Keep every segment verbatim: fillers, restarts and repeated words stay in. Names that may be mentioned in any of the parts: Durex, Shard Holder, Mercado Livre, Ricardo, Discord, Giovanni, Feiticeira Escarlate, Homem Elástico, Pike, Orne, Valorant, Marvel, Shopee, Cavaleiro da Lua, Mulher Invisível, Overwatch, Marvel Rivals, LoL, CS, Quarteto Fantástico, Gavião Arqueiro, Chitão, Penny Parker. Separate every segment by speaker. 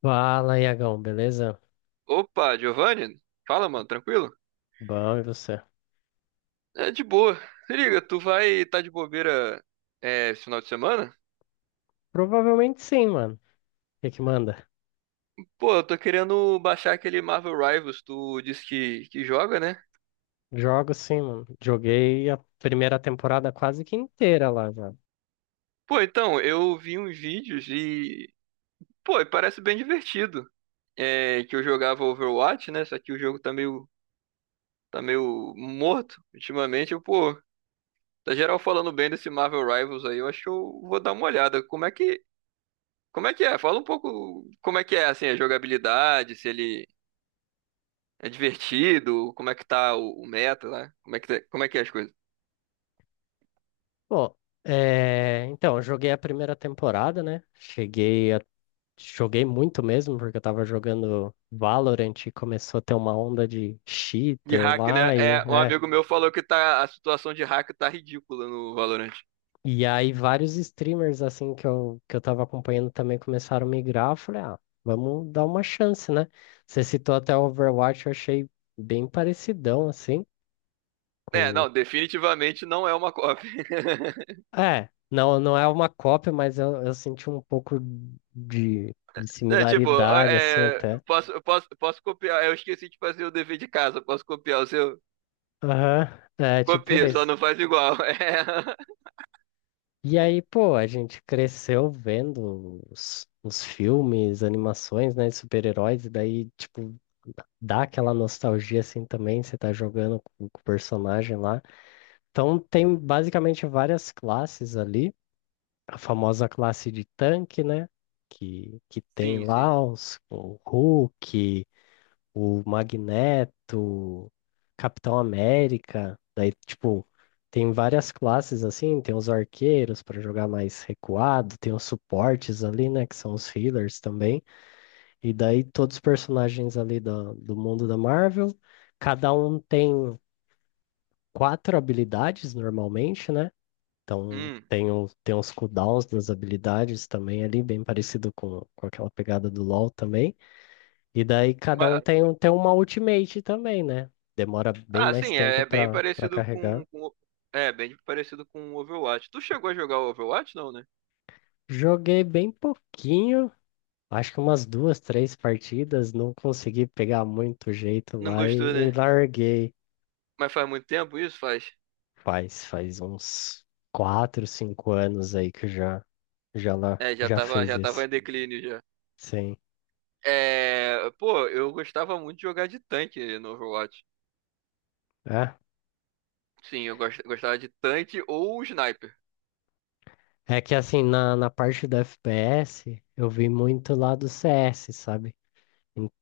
Speaker 1: Fala, Iagão, beleza?
Speaker 2: Opa, Giovanni? Fala, mano, tranquilo?
Speaker 1: Bom, e você?
Speaker 2: É de boa. Se liga, tu vai tá de bobeira, é, esse final de semana?
Speaker 1: Provavelmente sim, mano. O que que manda?
Speaker 2: Pô, eu tô querendo baixar aquele Marvel Rivals, tu disse que, que joga, né?
Speaker 1: Jogo sim, mano. Joguei a primeira temporada quase que inteira lá já.
Speaker 2: Pô, então, eu vi uns vídeos e. Pô, e parece bem divertido. É que eu jogava Overwatch, né? Só que o jogo tá meio, tá meio morto ultimamente. Eu, pô, tá geral falando bem desse Marvel Rivals aí, eu acho que eu vou dar uma olhada. Como é que. Como é que é? Fala um pouco como é que é, assim, a jogabilidade, se ele é divertido? Como é que tá o, o meta lá? Como é que, tá- como é que é as coisas?
Speaker 1: Pô, é... então, eu joguei a primeira temporada, né? Cheguei a. Joguei muito mesmo, porque eu tava jogando Valorant e começou a ter uma onda de
Speaker 2: De
Speaker 1: cheater
Speaker 2: hack, né?
Speaker 1: lá e...
Speaker 2: É, um
Speaker 1: É,
Speaker 2: amigo meu falou que tá, a situação de hack tá ridícula no Valorant.
Speaker 1: E aí vários streamers assim que eu, que eu tava acompanhando também começaram a migrar. Eu falei, ah, vamos dar uma chance, né? Você citou até o Overwatch, eu achei bem parecidão assim
Speaker 2: É,
Speaker 1: com.
Speaker 2: não, definitivamente não é uma cópia.
Speaker 1: É, não, não é uma cópia, mas eu, eu senti um pouco de, de
Speaker 2: É, tipo,
Speaker 1: similaridade assim
Speaker 2: é,
Speaker 1: até.
Speaker 2: posso, eu posso, posso copiar. Eu esqueci de fazer o dever de casa. Posso copiar o seu?
Speaker 1: Aham. É, tipo
Speaker 2: Copia, só
Speaker 1: esse.
Speaker 2: não faz igual. É.
Speaker 1: E aí, pô, a gente cresceu vendo os, os filmes, animações, né, de super-heróis, e daí, tipo, dá aquela nostalgia assim também, você tá jogando com, com o personagem lá. Então tem basicamente várias classes ali, a famosa classe de tanque, né? Que, que tem
Speaker 2: Sim, sim.
Speaker 1: lá os, o Hulk, o Magneto, Capitão América, daí tipo. Tem várias classes assim, tem os arqueiros para jogar mais recuado, tem os suportes ali, né, que são os healers também. E daí todos os personagens ali da- do mundo da Marvel, cada um tem quatro habilidades normalmente, né? Então
Speaker 2: Hum.
Speaker 1: tem, o, tem os cooldowns das habilidades também ali, bem parecido com, com aquela pegada do LoL também. E daí cada um
Speaker 2: Mas,
Speaker 1: tem, um- tem uma ultimate também, né? Demora bem
Speaker 2: ah,
Speaker 1: mais
Speaker 2: sim, é,
Speaker 1: tempo
Speaker 2: é bem
Speaker 1: para para
Speaker 2: parecido
Speaker 1: carregar.
Speaker 2: com, com. É, bem parecido com o Overwatch. Tu chegou a jogar o Overwatch, não, né?
Speaker 1: Joguei bem pouquinho, acho que umas duas, três partidas, não consegui pegar muito jeito
Speaker 2: Não
Speaker 1: lá
Speaker 2: gostou,
Speaker 1: e
Speaker 2: né?
Speaker 1: e larguei.
Speaker 2: Mas faz muito tempo isso, faz?
Speaker 1: Faz, faz uns quatro, cinco anos aí que já, já, lá,
Speaker 2: É, já
Speaker 1: já
Speaker 2: tava,
Speaker 1: fez
Speaker 2: já tava
Speaker 1: esse.
Speaker 2: em declínio já.
Speaker 1: Sim.
Speaker 2: É, pô, eu gostava muito de jogar de tanque no Overwatch.
Speaker 1: É,
Speaker 2: Sim, eu gos- gostava de tanque ou sniper.
Speaker 1: é que assim, na, na parte do F P S, eu vi muito lá do C S, sabe?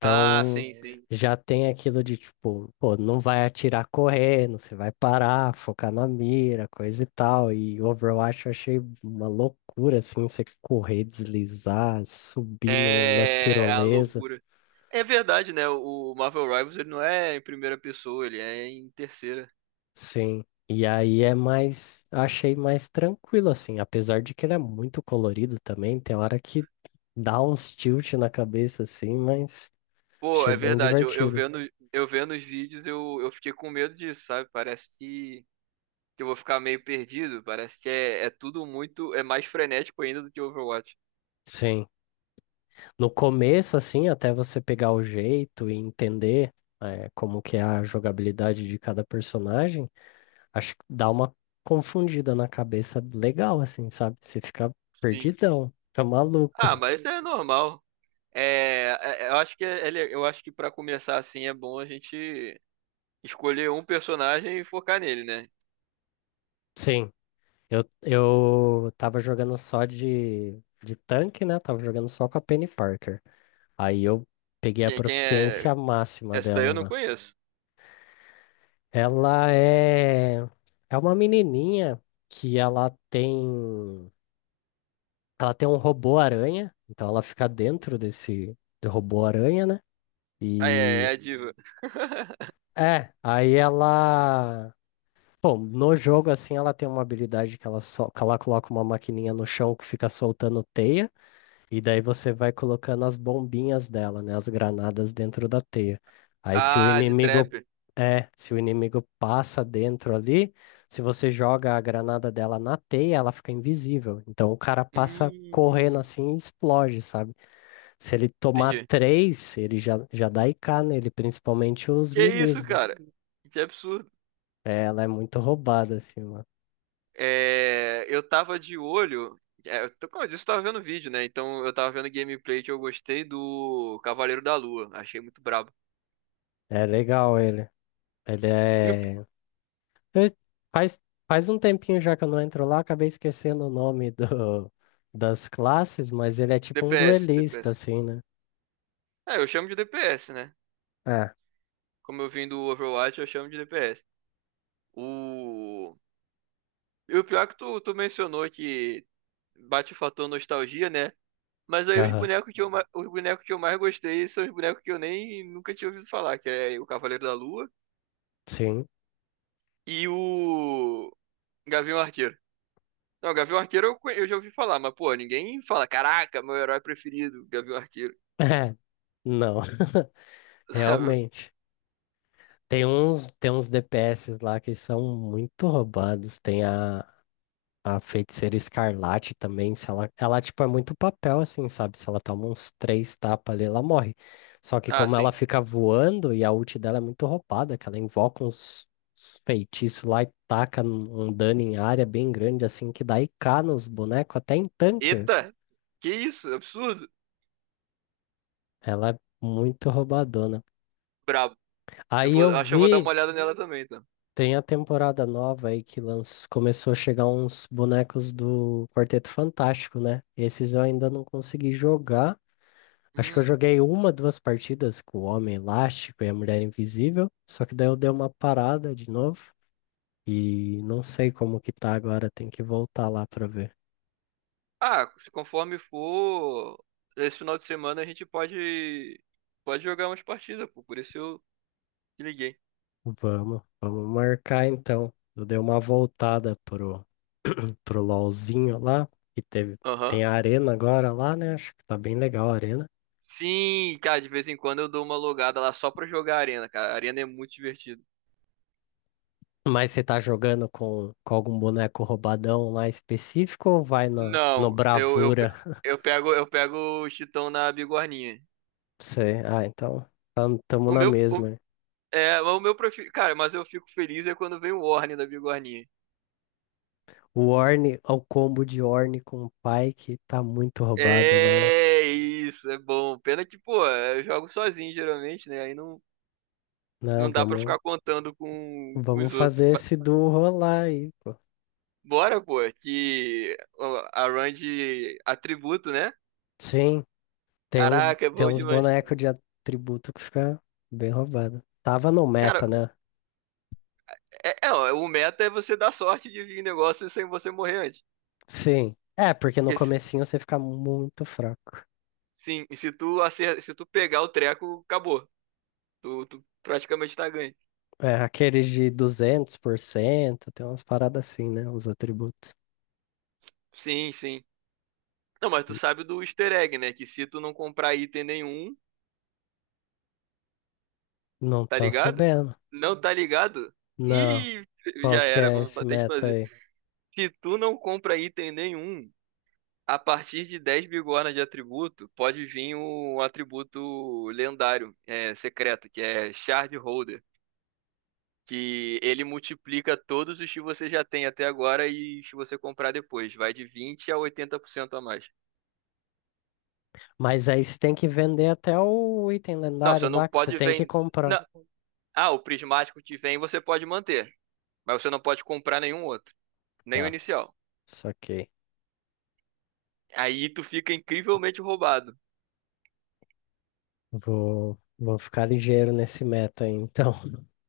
Speaker 2: Ah, sim, sim.
Speaker 1: já tem aquilo de tipo, pô, não vai atirar correndo, você vai parar, focar na mira, coisa e tal. E Overwatch eu achei uma loucura, assim, você correr, deslizar, subir no, nas
Speaker 2: É, é a
Speaker 1: tirolesas.
Speaker 2: loucura. É verdade, né? O Marvel Rivals ele não é em primeira pessoa, ele é em terceira.
Speaker 1: Sim. E aí é mais, achei mais tranquilo assim, apesar de que ele é muito colorido também, tem hora que dá uns tilt na cabeça assim, mas
Speaker 2: Pô,
Speaker 1: achei
Speaker 2: é
Speaker 1: bem
Speaker 2: verdade. Eu, eu
Speaker 1: divertido.
Speaker 2: vendo, eu vendo os vídeos, eu, eu fiquei com medo disso, sabe? Parece que, que eu vou ficar meio perdido. Parece que é, é tudo muito, é mais frenético ainda do que Overwatch.
Speaker 1: Sim. No começo assim, até você pegar o jeito e entender eh, como que é a jogabilidade de cada personagem, acho que dá uma confundida na cabeça legal assim, sabe? Você fica
Speaker 2: Sim.
Speaker 1: perdidão, fica maluco.
Speaker 2: Ah, mas isso é normal. É, é- é, eu acho que ele, eu acho que para começar assim é bom a gente escolher um personagem e focar nele, né?
Speaker 1: Sim. Eu, eu tava jogando só de, de tanque, né? Tava jogando só com a Penny Parker. Aí eu peguei a
Speaker 2: Quem, quem é?
Speaker 1: proficiência máxima
Speaker 2: Essa daí
Speaker 1: dela
Speaker 2: eu não
Speaker 1: lá.
Speaker 2: conheço.
Speaker 1: Ela é, é uma menininha que ela tem, ela tem um robô aranha, então ela fica dentro desse do robô aranha, né?
Speaker 2: Ah, é, é
Speaker 1: E
Speaker 2: a diva.
Speaker 1: é, aí ela, bom, no jogo assim ela tem uma habilidade que ela só, que ela coloca uma maquininha no chão que fica soltando teia. E daí você vai colocando as bombinhas dela, né? As granadas dentro da teia. Aí se o
Speaker 2: Ah, de trap.
Speaker 1: inimigo é, se o inimigo passa dentro ali, se você joga a granada dela na teia, ela fica invisível. Então o cara passa correndo
Speaker 2: Hum,
Speaker 1: assim e explode, sabe? Se ele tomar
Speaker 2: entendi.
Speaker 1: três, ele já, já dá I K nele, principalmente os
Speaker 2: Que isso,
Speaker 1: milis, né?
Speaker 2: cara? Que absurdo.
Speaker 1: É, ela é muito roubada, assim, mano.
Speaker 2: É, eu tava de olho. É, eu tô- como eu disse, eu tava vendo vídeo, né? Então eu tava vendo gameplay que eu gostei do Cavaleiro da Lua. Achei muito brabo.
Speaker 1: É legal ele. Ele
Speaker 2: E o
Speaker 1: é Fe- Faz, faz um tempinho já que eu não entro lá, acabei esquecendo o nome do, das classes, mas ele é tipo um
Speaker 2: D P S, D P S.
Speaker 1: duelista, assim, né?
Speaker 2: É, eu chamo de D P S, né?
Speaker 1: É.
Speaker 2: Como eu vim do Overwatch, eu chamo de D P S. O... E o pior é que tu, tu mencionou que bate o fator nostalgia, né? Mas aí os
Speaker 1: Aham,
Speaker 2: bonecos que eu, ma- os bonecos que eu mais gostei são os bonecos que eu nem nunca tinha ouvido falar, que é o Cavaleiro da Lua
Speaker 1: sim.
Speaker 2: e o Gavião Arqueiro. Não, Gavião Arqueiro eu, conhe- eu já ouvi falar, mas pô, ninguém fala, caraca, meu herói preferido, Gavião Arqueiro.
Speaker 1: É, não, realmente. Tem uns, tem uns D P S lá que são muito roubados. Tem a, A Feiticeira Escarlate também, se ela, ela tipo é muito papel assim, sabe? Se ela toma uns três tapas ali, ela morre. Só que
Speaker 2: Ah,
Speaker 1: como
Speaker 2: sim.
Speaker 1: ela fica voando e a ult dela é muito roubada, que ela invoca uns, uns feitiços lá e taca um um dano em área bem grande assim que dá I K nos bonecos, até em tanque. Velho.
Speaker 2: Eita! Que isso? Absurdo!
Speaker 1: Ela é muito roubadona.
Speaker 2: Brabo. Eu
Speaker 1: Aí
Speaker 2: vou,
Speaker 1: eu
Speaker 2: acho que eu vou dar uma
Speaker 1: vi,
Speaker 2: olhada nela também, então.
Speaker 1: tem a temporada nova aí que lanç... começou a chegar uns bonecos do Quarteto Fantástico, né? Esses eu ainda não consegui jogar. Acho que eu
Speaker 2: Hum.
Speaker 1: joguei uma, duas partidas com o Homem Elástico e a Mulher Invisível, só que daí eu dei uma parada de novo e não sei como que tá agora, tem que voltar lá pra ver.
Speaker 2: Ah, se conforme for, esse final de semana a gente pode pode jogar umas partidas, pô. Por isso eu te liguei.
Speaker 1: Vamos, vamos marcar então. Eu dei uma voltada pro, pro LOLzinho lá, que teve, tem
Speaker 2: Aham.
Speaker 1: a arena agora lá, né? Acho que tá bem legal a arena.
Speaker 2: Sim, cara, de vez em quando eu dou uma logada lá só pra jogar arena, cara. A arena é muito divertido.
Speaker 1: Mas você tá jogando com, com algum boneco roubadão lá específico ou vai no, no
Speaker 2: Não, eu eu, pe-
Speaker 1: Bravura?
Speaker 2: eu pego eu pego o Chitão na bigorninha.
Speaker 1: Sei. Ah, então. Estamos
Speaker 2: O
Speaker 1: na
Speaker 2: meu o,
Speaker 1: mesma.
Speaker 2: é, o meu prefiro, cara, mas eu fico feliz é quando vem o Orne da bigorninha.
Speaker 1: O Orne, ao combo de Orne com o Pike, tá muito roubado lá.
Speaker 2: É isso, é bom. Pena que, pô, eu jogo sozinho geralmente, né? Aí não
Speaker 1: Não,
Speaker 2: Não dá pra
Speaker 1: vamos,
Speaker 2: ficar contando com, com
Speaker 1: vamos
Speaker 2: os outros.
Speaker 1: fazer
Speaker 2: Mas
Speaker 1: esse duo rolar aí, pô.
Speaker 2: bora, pô, que a run de atributo, né?
Speaker 1: Sim, tem uns,
Speaker 2: Caraca, é
Speaker 1: tem
Speaker 2: bom
Speaker 1: uns
Speaker 2: demais.
Speaker 1: bonecos de atributo que fica bem roubado. Tava no
Speaker 2: Cara,
Speaker 1: meta, né?
Speaker 2: é, é, ó, o meta é você dar sorte de vir negócio sem você morrer antes.
Speaker 1: Sim. É, porque no
Speaker 2: Porque se-
Speaker 1: comecinho você fica muito fraco.
Speaker 2: Sim, se tu acer, se tu pegar o treco, acabou. Tu, tu praticamente tá ganho.
Speaker 1: É, aqueles de duzentos por cento, tem umas paradas assim, né? Os atributos.
Speaker 2: Sim, sim. Não, mas tu sabe do easter egg, né? Que se tu não comprar item nenhum,
Speaker 1: Não
Speaker 2: tá
Speaker 1: tô
Speaker 2: ligado?
Speaker 1: sabendo.
Speaker 2: Não tá ligado?
Speaker 1: Não.
Speaker 2: Ih,
Speaker 1: Qual
Speaker 2: já
Speaker 1: que
Speaker 2: era,
Speaker 1: é
Speaker 2: vamos
Speaker 1: esse
Speaker 2: ter que
Speaker 1: meta
Speaker 2: fazer.
Speaker 1: aí?
Speaker 2: Se tu não compra item nenhum, a partir de dez bigorna de atributo, pode vir um atributo lendário, é, secreto, que é Shard Holder. Que ele multiplica todos os que você já tem até agora e se você comprar depois. Vai de vinte a oitenta por cento a mais.
Speaker 1: Mas aí você tem que vender até o item
Speaker 2: Não,
Speaker 1: lendário
Speaker 2: você não
Speaker 1: lá que você
Speaker 2: pode
Speaker 1: tem que
Speaker 2: vender.
Speaker 1: comprar.
Speaker 2: Ah, o prismático que vem você pode manter. Mas você não pode comprar nenhum outro. Nem o
Speaker 1: Tá,
Speaker 2: inicial.
Speaker 1: saquei.
Speaker 2: Aí tu fica incrivelmente roubado.
Speaker 1: Vou, vou ficar ligeiro nesse meta aí, então.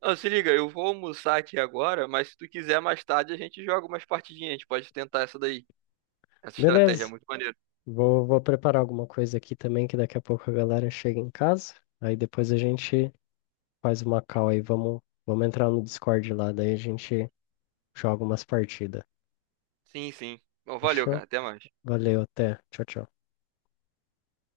Speaker 2: Não, se liga, eu vou almoçar aqui agora, mas se tu quiser mais tarde a gente joga umas partidinhas, a gente pode tentar essa daí. Essa estratégia é
Speaker 1: Beleza.
Speaker 2: muito maneira.
Speaker 1: Vou, vou preparar alguma coisa aqui também, que daqui a pouco a galera chega em casa. Aí depois a gente faz uma call aí. Vamos, vamos entrar no Discord lá, daí a gente joga umas partidas.
Speaker 2: Sim, sim. Bom, valeu,
Speaker 1: Fechou?
Speaker 2: cara. Até mais.
Speaker 1: Valeu, até. Tchau, tchau.